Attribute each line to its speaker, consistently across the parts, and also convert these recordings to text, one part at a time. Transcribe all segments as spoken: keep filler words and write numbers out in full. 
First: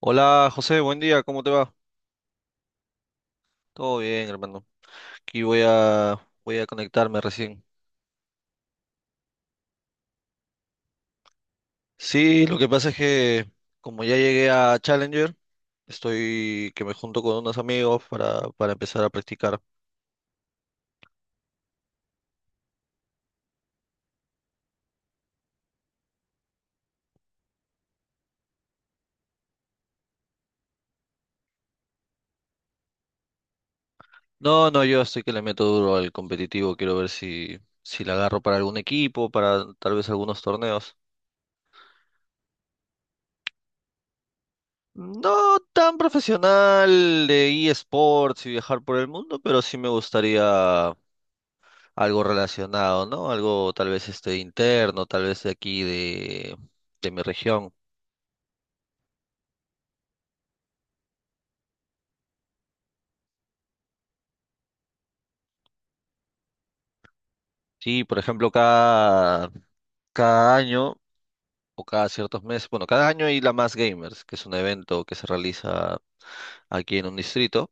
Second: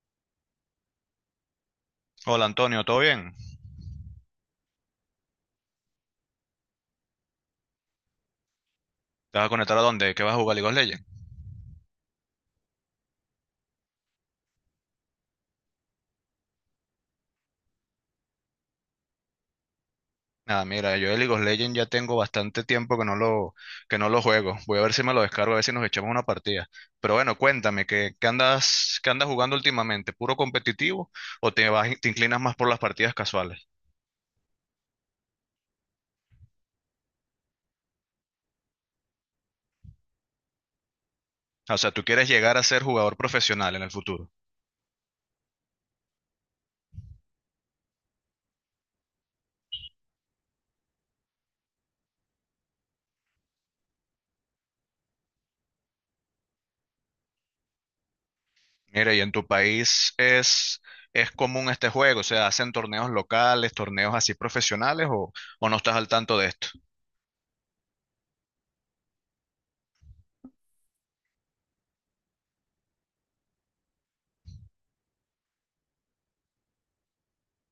Speaker 1: Hola José, buen día, ¿cómo te va?
Speaker 2: Hola Antonio, ¿todo bien?
Speaker 1: Todo bien, hermano. Aquí voy a voy a conectarme recién.
Speaker 2: ¿Te vas a conectar a dónde? ¿Qué vas a jugar League of Legends?
Speaker 1: Sí, lo que pasa es que como ya llegué a Challenger, estoy que me junto con unos amigos para, para empezar a practicar.
Speaker 2: Nada, mira, yo de League of Legends ya tengo bastante tiempo que no lo, que no lo juego. Voy a ver si me lo descargo, a ver si nos echamos una partida. Pero bueno, cuéntame, ¿qué, qué andas, qué andas jugando últimamente? ¿Puro competitivo o te vas, te inclinas más por las partidas casuales?
Speaker 1: No, no, yo estoy que le meto duro al competitivo, quiero ver si si la agarro para algún equipo, para tal vez algunos torneos.
Speaker 2: O sea, ¿tú quieres llegar a ser jugador profesional en el futuro?
Speaker 1: No tan profesional de eSports y viajar por el mundo, pero sí me gustaría algo relacionado, ¿no? Algo tal vez este interno, tal vez de aquí de, de mi región.
Speaker 2: Mira, y en tu país es, es común este juego, o sea, ¿hacen torneos locales, torneos así profesionales o, o no estás al tanto de esto?
Speaker 1: Sí, por ejemplo, cada, cada año o cada ciertos meses, bueno, cada año hay la Más Gamers, que es un evento que se realiza aquí en un distrito,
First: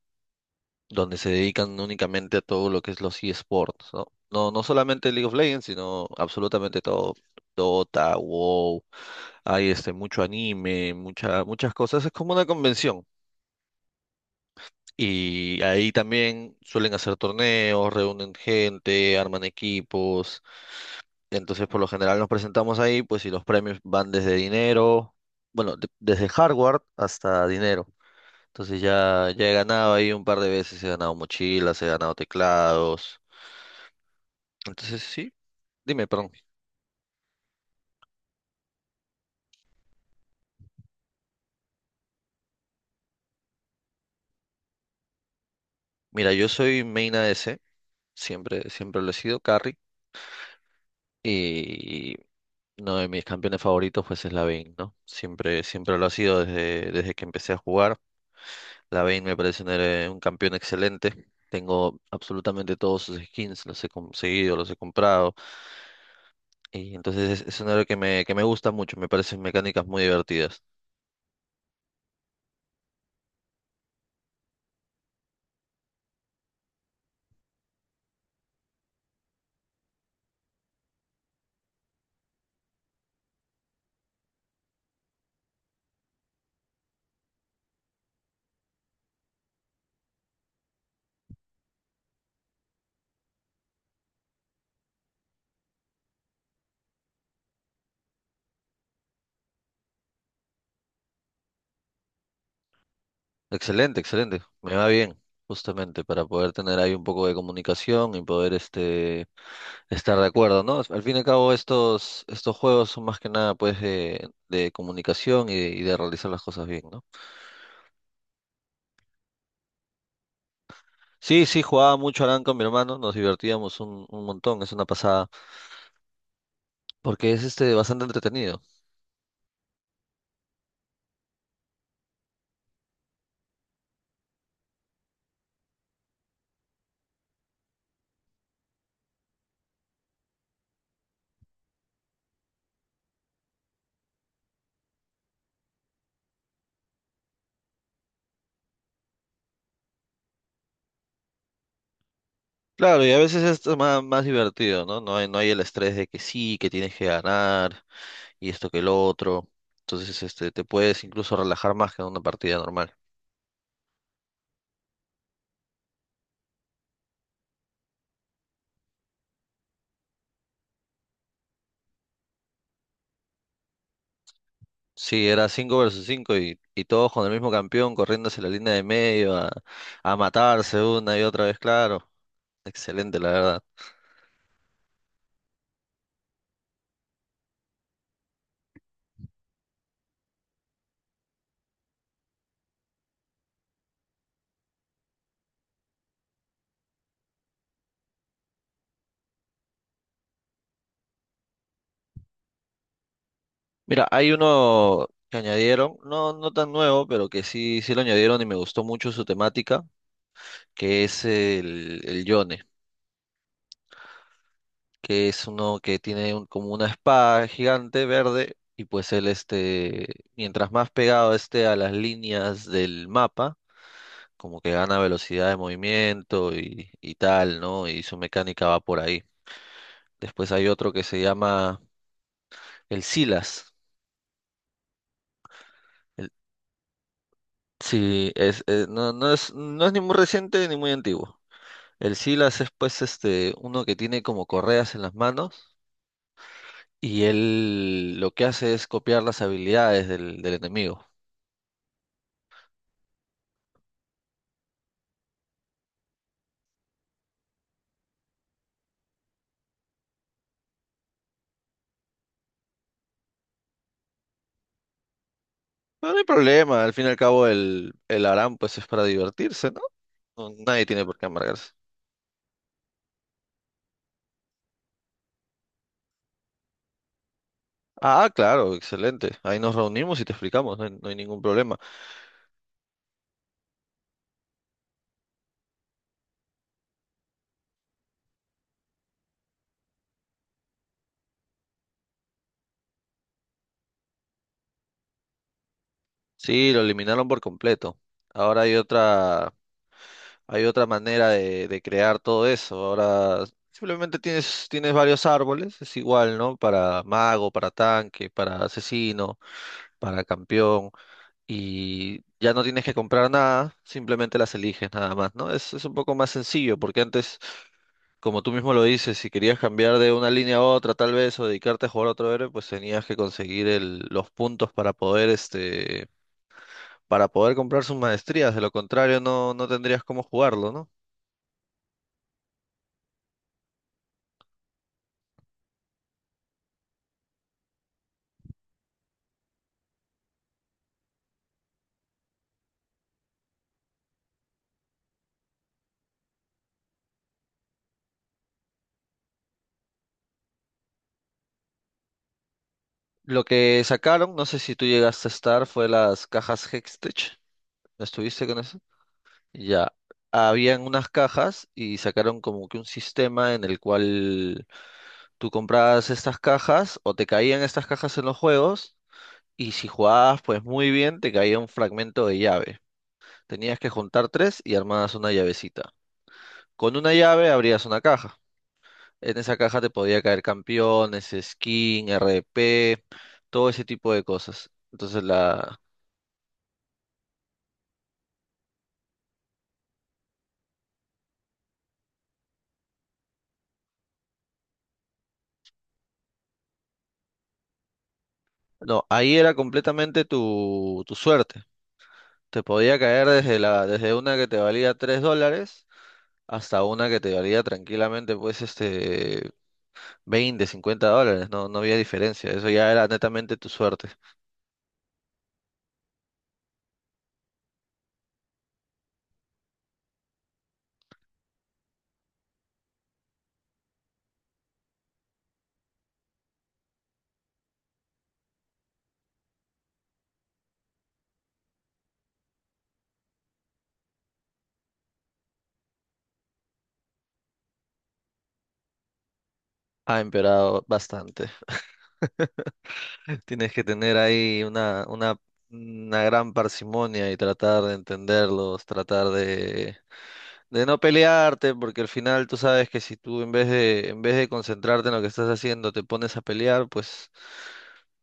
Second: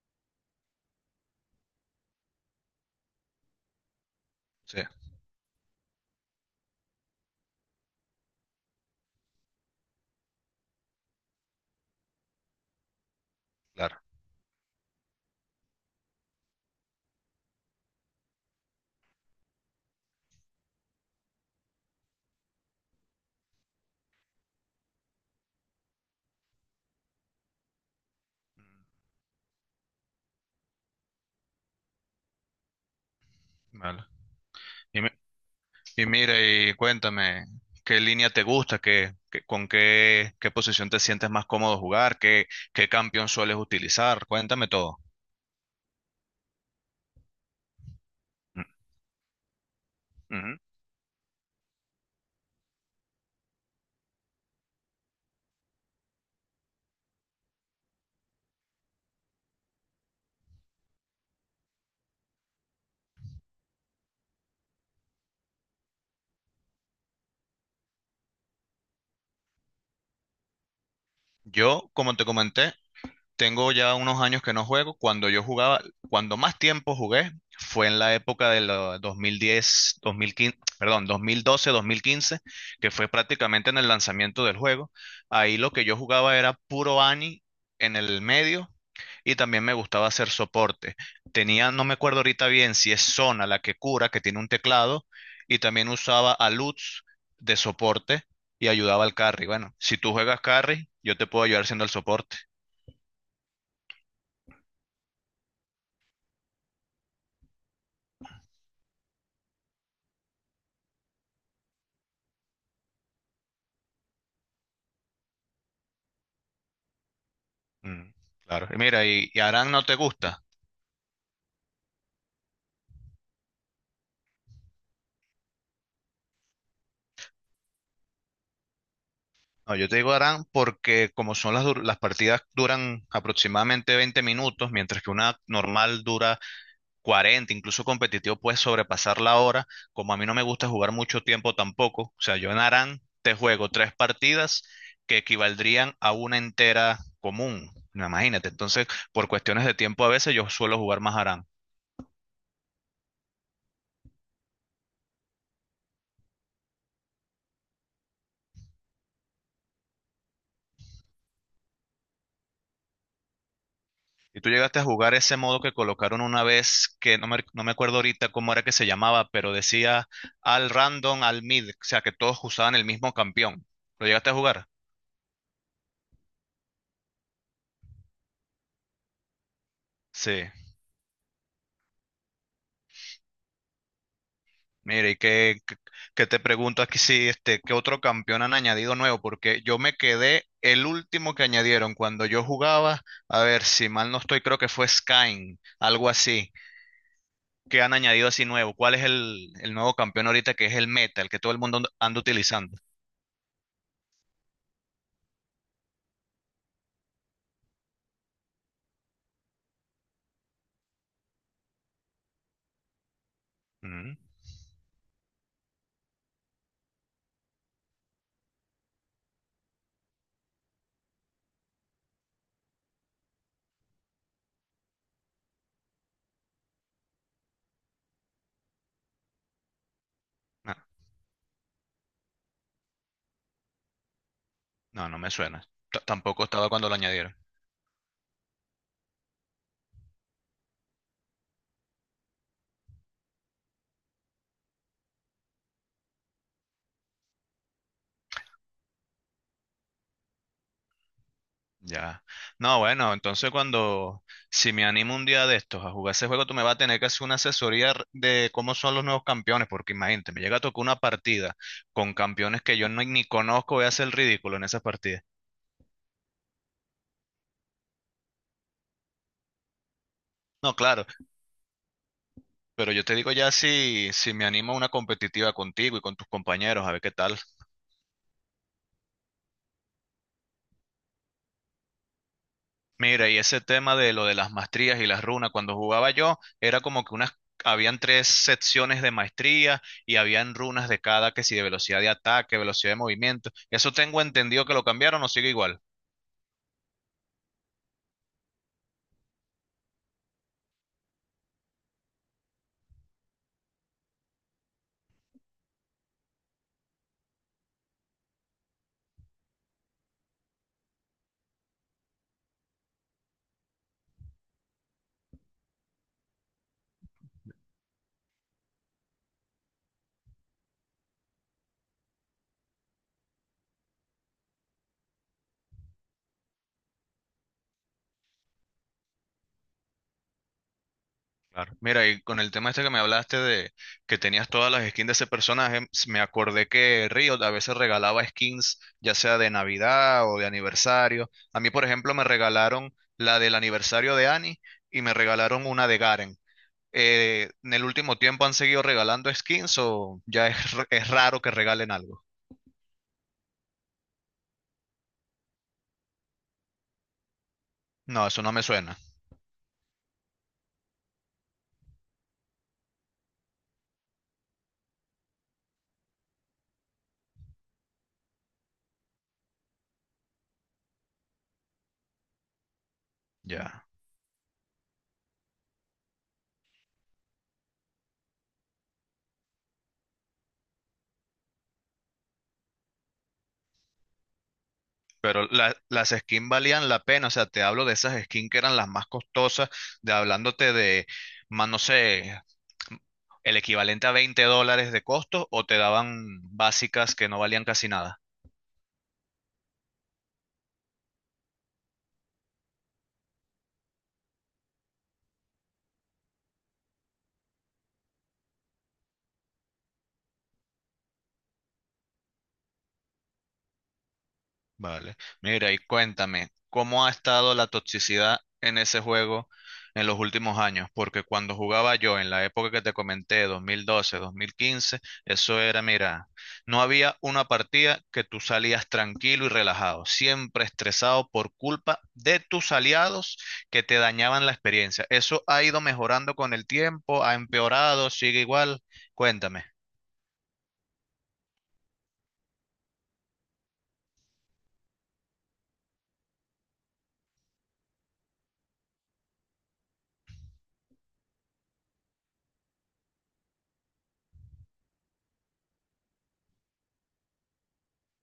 Speaker 1: donde se dedican únicamente a todo lo que es los eSports, ¿no? No, no
Speaker 2: Sí,
Speaker 1: solamente League of Legends, sino absolutamente todo. Dota, WoW, hay este mucho anime, mucha, muchas cosas. Es como una convención.
Speaker 2: claro.
Speaker 1: Y ahí también suelen hacer torneos, reúnen gente, arman equipos. Entonces, por lo general nos presentamos ahí, pues, y los premios van desde dinero, bueno, de- desde hardware hasta dinero. Entonces ya, ya he ganado ahí un par de veces, he ganado mochilas, he ganado teclados.
Speaker 2: Vale.
Speaker 1: Entonces, sí, dime,
Speaker 2: Y
Speaker 1: perdón.
Speaker 2: mira, y cuéntame, ¿qué línea te gusta? ¿Qué, qué- con qué, qué posición te sientes más cómodo jugar? ¿Qué, qué campeón sueles utilizar? Cuéntame todo.
Speaker 1: Mira, yo soy main A D C,
Speaker 2: Mm,
Speaker 1: siempre, siempre lo he sido, carry,
Speaker 2: ujú.
Speaker 1: y uno de mis campeones favoritos, pues, es la Vayne, ¿no? Siempre, siempre lo ha sido desde, desde que empecé a jugar. Lavine me parece un, héroe- un campeón excelente. Tengo absolutamente todos sus skins, los he conseguido, los he comprado. Y entonces es, es un héroe que me, que me gusta mucho, me parecen mecánicas muy divertidas.
Speaker 2: Yo, como te comenté, tengo ya unos años que no juego. Cuando yo jugaba, cuando más tiempo jugué fue en la época de los dos mil diez, dos mil quince, perdón, dos mil doce, dos mil quince, que fue prácticamente en el lanzamiento del juego. Ahí lo que yo jugaba era puro Ani en el medio y también me gustaba hacer soporte. Tenía, no me acuerdo ahorita bien si es Zona la que cura, que tiene un teclado, y también usaba a Lutz de soporte y ayudaba al carry. Bueno, si tú juegas carry, yo te puedo ayudar siendo el soporte.
Speaker 1: Excelente, excelente. Me va bien, justamente, para poder tener ahí un poco de comunicación y poder este, estar de acuerdo, ¿no? Al fin y al cabo, estos, estos juegos son más que nada pues de, de comunicación y de, y de realizar las cosas bien, ¿no?
Speaker 2: Mm, claro. Y mira, y, y Aran no te gusta.
Speaker 1: Sí, sí, jugaba mucho Arán con mi hermano, nos divertíamos un, un montón, es una pasada. Porque es este bastante entretenido.
Speaker 2: No, yo te digo Aran porque como son las, dur- las partidas duran aproximadamente veinte minutos, mientras que una normal dura cuarenta, incluso competitivo, puedes sobrepasar la hora. Como a mí no me gusta jugar mucho tiempo tampoco, o sea, yo en Aran te juego tres partidas que equivaldrían a una entera común. No, Imagínate, entonces, por cuestiones de tiempo a veces yo suelo jugar más Aran.
Speaker 1: Claro, y a veces esto es más, más divertido, ¿no? No hay, no hay el estrés de que sí, que tienes que ganar y esto que el otro. Entonces, este, te puedes incluso relajar más que en una partida normal.
Speaker 2: Y tú llegaste a jugar ese modo que colocaron una vez, que no me, no me acuerdo ahorita cómo era que se llamaba, pero decía al random, al mid, o sea, que todos usaban el mismo campeón. ¿Lo llegaste a jugar?
Speaker 1: Sí, era cinco versus cinco y, y todos con el mismo campeón corriendo hacia la línea de medio a, a
Speaker 2: Sí.
Speaker 1: matarse una y otra vez, claro. Excelente, la verdad.
Speaker 2: Mire, ¿y qué, qué- qué te pregunto aquí si este, qué otro campeón han añadido nuevo? Porque yo me quedé el último que añadieron cuando yo jugaba, a ver si mal no estoy, creo que fue Skyn, algo así, que han añadido así nuevo. ¿Cuál es el, el nuevo campeón ahorita que es el meta, el que todo el mundo anda anda utilizando?
Speaker 1: Mira, hay uno que añadieron, no, no tan nuevo, pero que sí, sí lo añadieron y me gustó mucho su temática, que es el, el Yone.
Speaker 2: Mm,
Speaker 1: Que es uno que tiene un- como una espada gigante verde y pues él este, mientras más pegado esté a las líneas del mapa, como que gana velocidad de movimiento y, y tal, ¿no? Y su mecánica va por ahí. Después hay
Speaker 2: No,
Speaker 1: otro que se llama el Silas.
Speaker 2: no, no me suena. T-
Speaker 1: El-
Speaker 2: tampoco estaba cuando lo añadieron.
Speaker 1: sí, es, eh, no, no es, no es ni muy reciente ni muy antiguo. El Silas es pues este, uno que tiene como correas en las manos y él lo que hace es copiar las habilidades del del enemigo.
Speaker 2: Ya. No, bueno, entonces cuando, si me animo un día de estos a jugar ese juego, tú me vas a tener que hacer una asesoría r- de cómo son los nuevos campeones, porque imagínate, me llega a tocar una partida con campeones que yo no, ni conozco, voy a hacer el ridículo en esas partidas.
Speaker 1: No, no hay problema, al fin y al cabo el, el Aram pues es para divertirse, ¿no? No,
Speaker 2: No,
Speaker 1: nadie tiene
Speaker 2: claro,
Speaker 1: por qué amargarse.
Speaker 2: pero yo te digo ya si, si me animo a una competitiva contigo y con tus compañeros, a ver qué tal.
Speaker 1: Ah, claro, excelente. Ahí nos reunimos y te explicamos, no hay, no hay ningún problema.
Speaker 2: Mira, y ese tema de lo de las maestrías y las runas, cuando jugaba yo, era como que unas, habían tres secciones de maestría y habían runas de cada, que si de velocidad de ataque, velocidad de movimiento. Eso tengo entendido que lo cambiaron o sigue igual.
Speaker 1: Sí, lo eliminaron por completo. Ahora hay otra, hay otra manera de, de crear todo eso. Ahora simplemente tienes, tienes varios árboles, es igual, ¿no? Para mago, para tanque, para asesino, para campeón. Y ya no tienes que comprar nada, simplemente las eliges nada más, ¿no? Es, es un poco más sencillo porque antes, como tú mismo lo dices, si querías cambiar de una línea a otra, tal vez, o dedicarte a jugar a otro héroe, pues tenías que conseguir el- los puntos para poder, este, para poder comprar sus maestrías. De lo contrario, no, no tendrías cómo jugarlo, ¿no?
Speaker 2: Claro. Mira, y con el tema este que me hablaste de que tenías todas las skins de ese personaje, s- me acordé que Riot a veces regalaba skins, ya sea de Navidad o de aniversario. A mí, por ejemplo, me regalaron la del aniversario de Annie y me regalaron una de Garen. Eh, en el último tiempo han seguido regalando skins o ya es, r- es raro que regalen algo.
Speaker 1: Lo que sacaron, no sé si tú llegaste a estar, fue las cajas Hextech. ¿No
Speaker 2: No, eso
Speaker 1: estuviste
Speaker 2: no
Speaker 1: con
Speaker 2: me
Speaker 1: eso?
Speaker 2: suena.
Speaker 1: Ya. Habían unas cajas y sacaron como que un sistema en el cual tú comprabas estas cajas o te caían estas cajas en los juegos y si jugabas pues muy bien te caía un fragmento de llave. Tenías
Speaker 2: Ya.
Speaker 1: que juntar tres y armabas una llavecita. Con una llave abrías una caja. En esa caja te podía caer campeones, skin, R P, todo ese tipo de cosas. Entonces
Speaker 2: Pero la-
Speaker 1: la...
Speaker 2: las skins valían la pena. O sea, te hablo de esas skins que eran las más costosas, de hablándote de, más no sé, el equivalente a veinte dólares de costo o te daban básicas que no valían casi nada.
Speaker 1: No, ahí era completamente tu, tu suerte. Te podía caer desde la, desde una que te valía tres dólares hasta una que te valía tranquilamente pues este veinte, cincuenta dólares. No, no había diferencia. Eso ya era netamente tu suerte.
Speaker 2: Vale. Mira, y cuéntame, ¿cómo ha estado la toxicidad en ese juego en los últimos años? Porque cuando jugaba yo en la época que te comenté, dos mil doce, dos mil quince, eso era, mira, no había una partida que tú salías tranquilo y relajado, siempre estresado por culpa de tus aliados que te dañaban la experiencia. ¿Eso ha ido mejorando con el tiempo? ¿Ha empeorado? ¿Sigue igual? Cuéntame.
Speaker 1: Ha empeorado bastante. Tienes que tener ahí una, una, una gran parsimonia y tratar de entenderlos, tratar de, de no pelearte, porque al final tú sabes que si tú en vez de, en vez de concentrarte en lo que estás haciendo, te pones a pelear, pues,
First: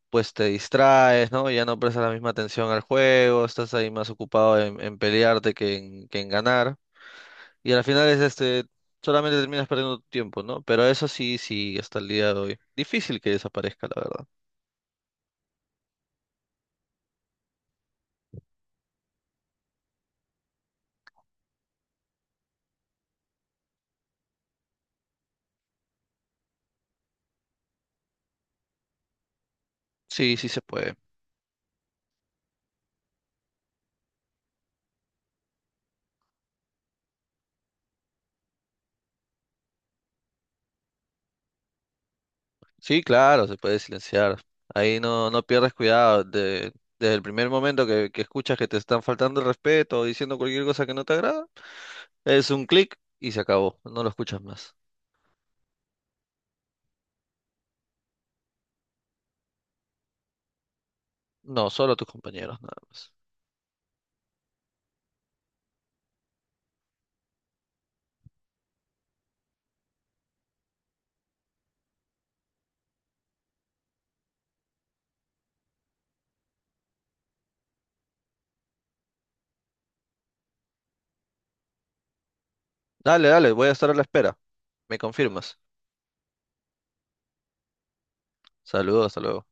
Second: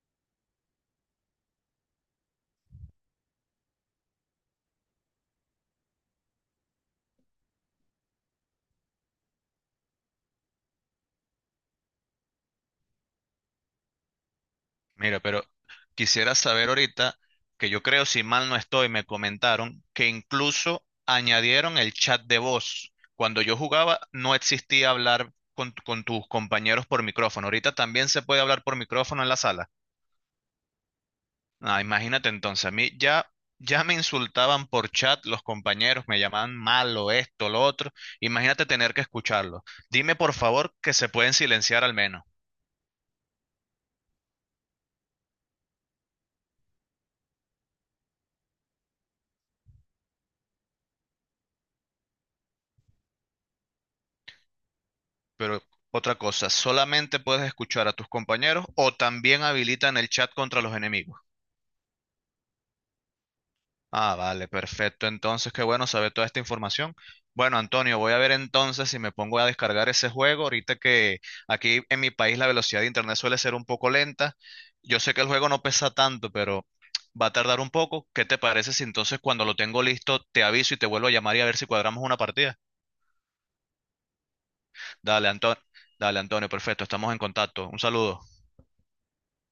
Speaker 1: pues te distraes, ¿no? Ya no prestas la misma atención al juego, estás ahí más ocupado en, en pelearte que en, que en ganar. Y al final es este, solamente terminas perdiendo tu tiempo, ¿no? Pero eso sí, sí, hasta el día de hoy. Difícil que desaparezca, la verdad.
Speaker 2: Mira, pero quisiera saber ahorita, que yo creo, si mal no estoy, me comentaron que incluso añadieron el chat de voz. Cuando yo jugaba no existía hablar con, tu- con tus compañeros por micrófono. Ahorita también se puede hablar por micrófono en la sala.
Speaker 1: Sí, sí se puede.
Speaker 2: Ah, imagínate entonces, a mí ya, ya me insultaban por chat los compañeros, me llamaban malo, esto, lo otro. Imagínate tener que escucharlo. Dime por favor que se pueden silenciar al menos.
Speaker 1: Sí, claro, se puede silenciar. Ahí no, no pierdes cuidado. De, desde el primer momento que, que escuchas que te están faltando el respeto o diciendo cualquier cosa que no te agrada, es un clic y se acabó. No lo escuchas más.
Speaker 2: Pero otra cosa, ¿solamente puedes escuchar a tus compañeros o también habilitan el chat contra los enemigos?
Speaker 1: No, solo tus compañeros, nada más.
Speaker 2: Ah, vale, perfecto. Entonces, qué bueno saber toda esta información. Bueno, Antonio, voy a ver entonces si me pongo a descargar ese juego. Ahorita que aquí en mi país la velocidad de internet suele ser un poco lenta. Yo sé que el juego no pesa tanto, pero va a tardar un poco. ¿Qué te parece si entonces cuando lo tengo listo te aviso y te vuelvo a llamar y a ver si cuadramos una partida?
Speaker 1: Dale, dale, voy a estar a la espera. Me
Speaker 2: Dale,
Speaker 1: confirmas.
Speaker 2: Antonio. Dale, Antonio, perfecto. Estamos en contacto. Un saludo.
Speaker 1: Saludos, hasta luego.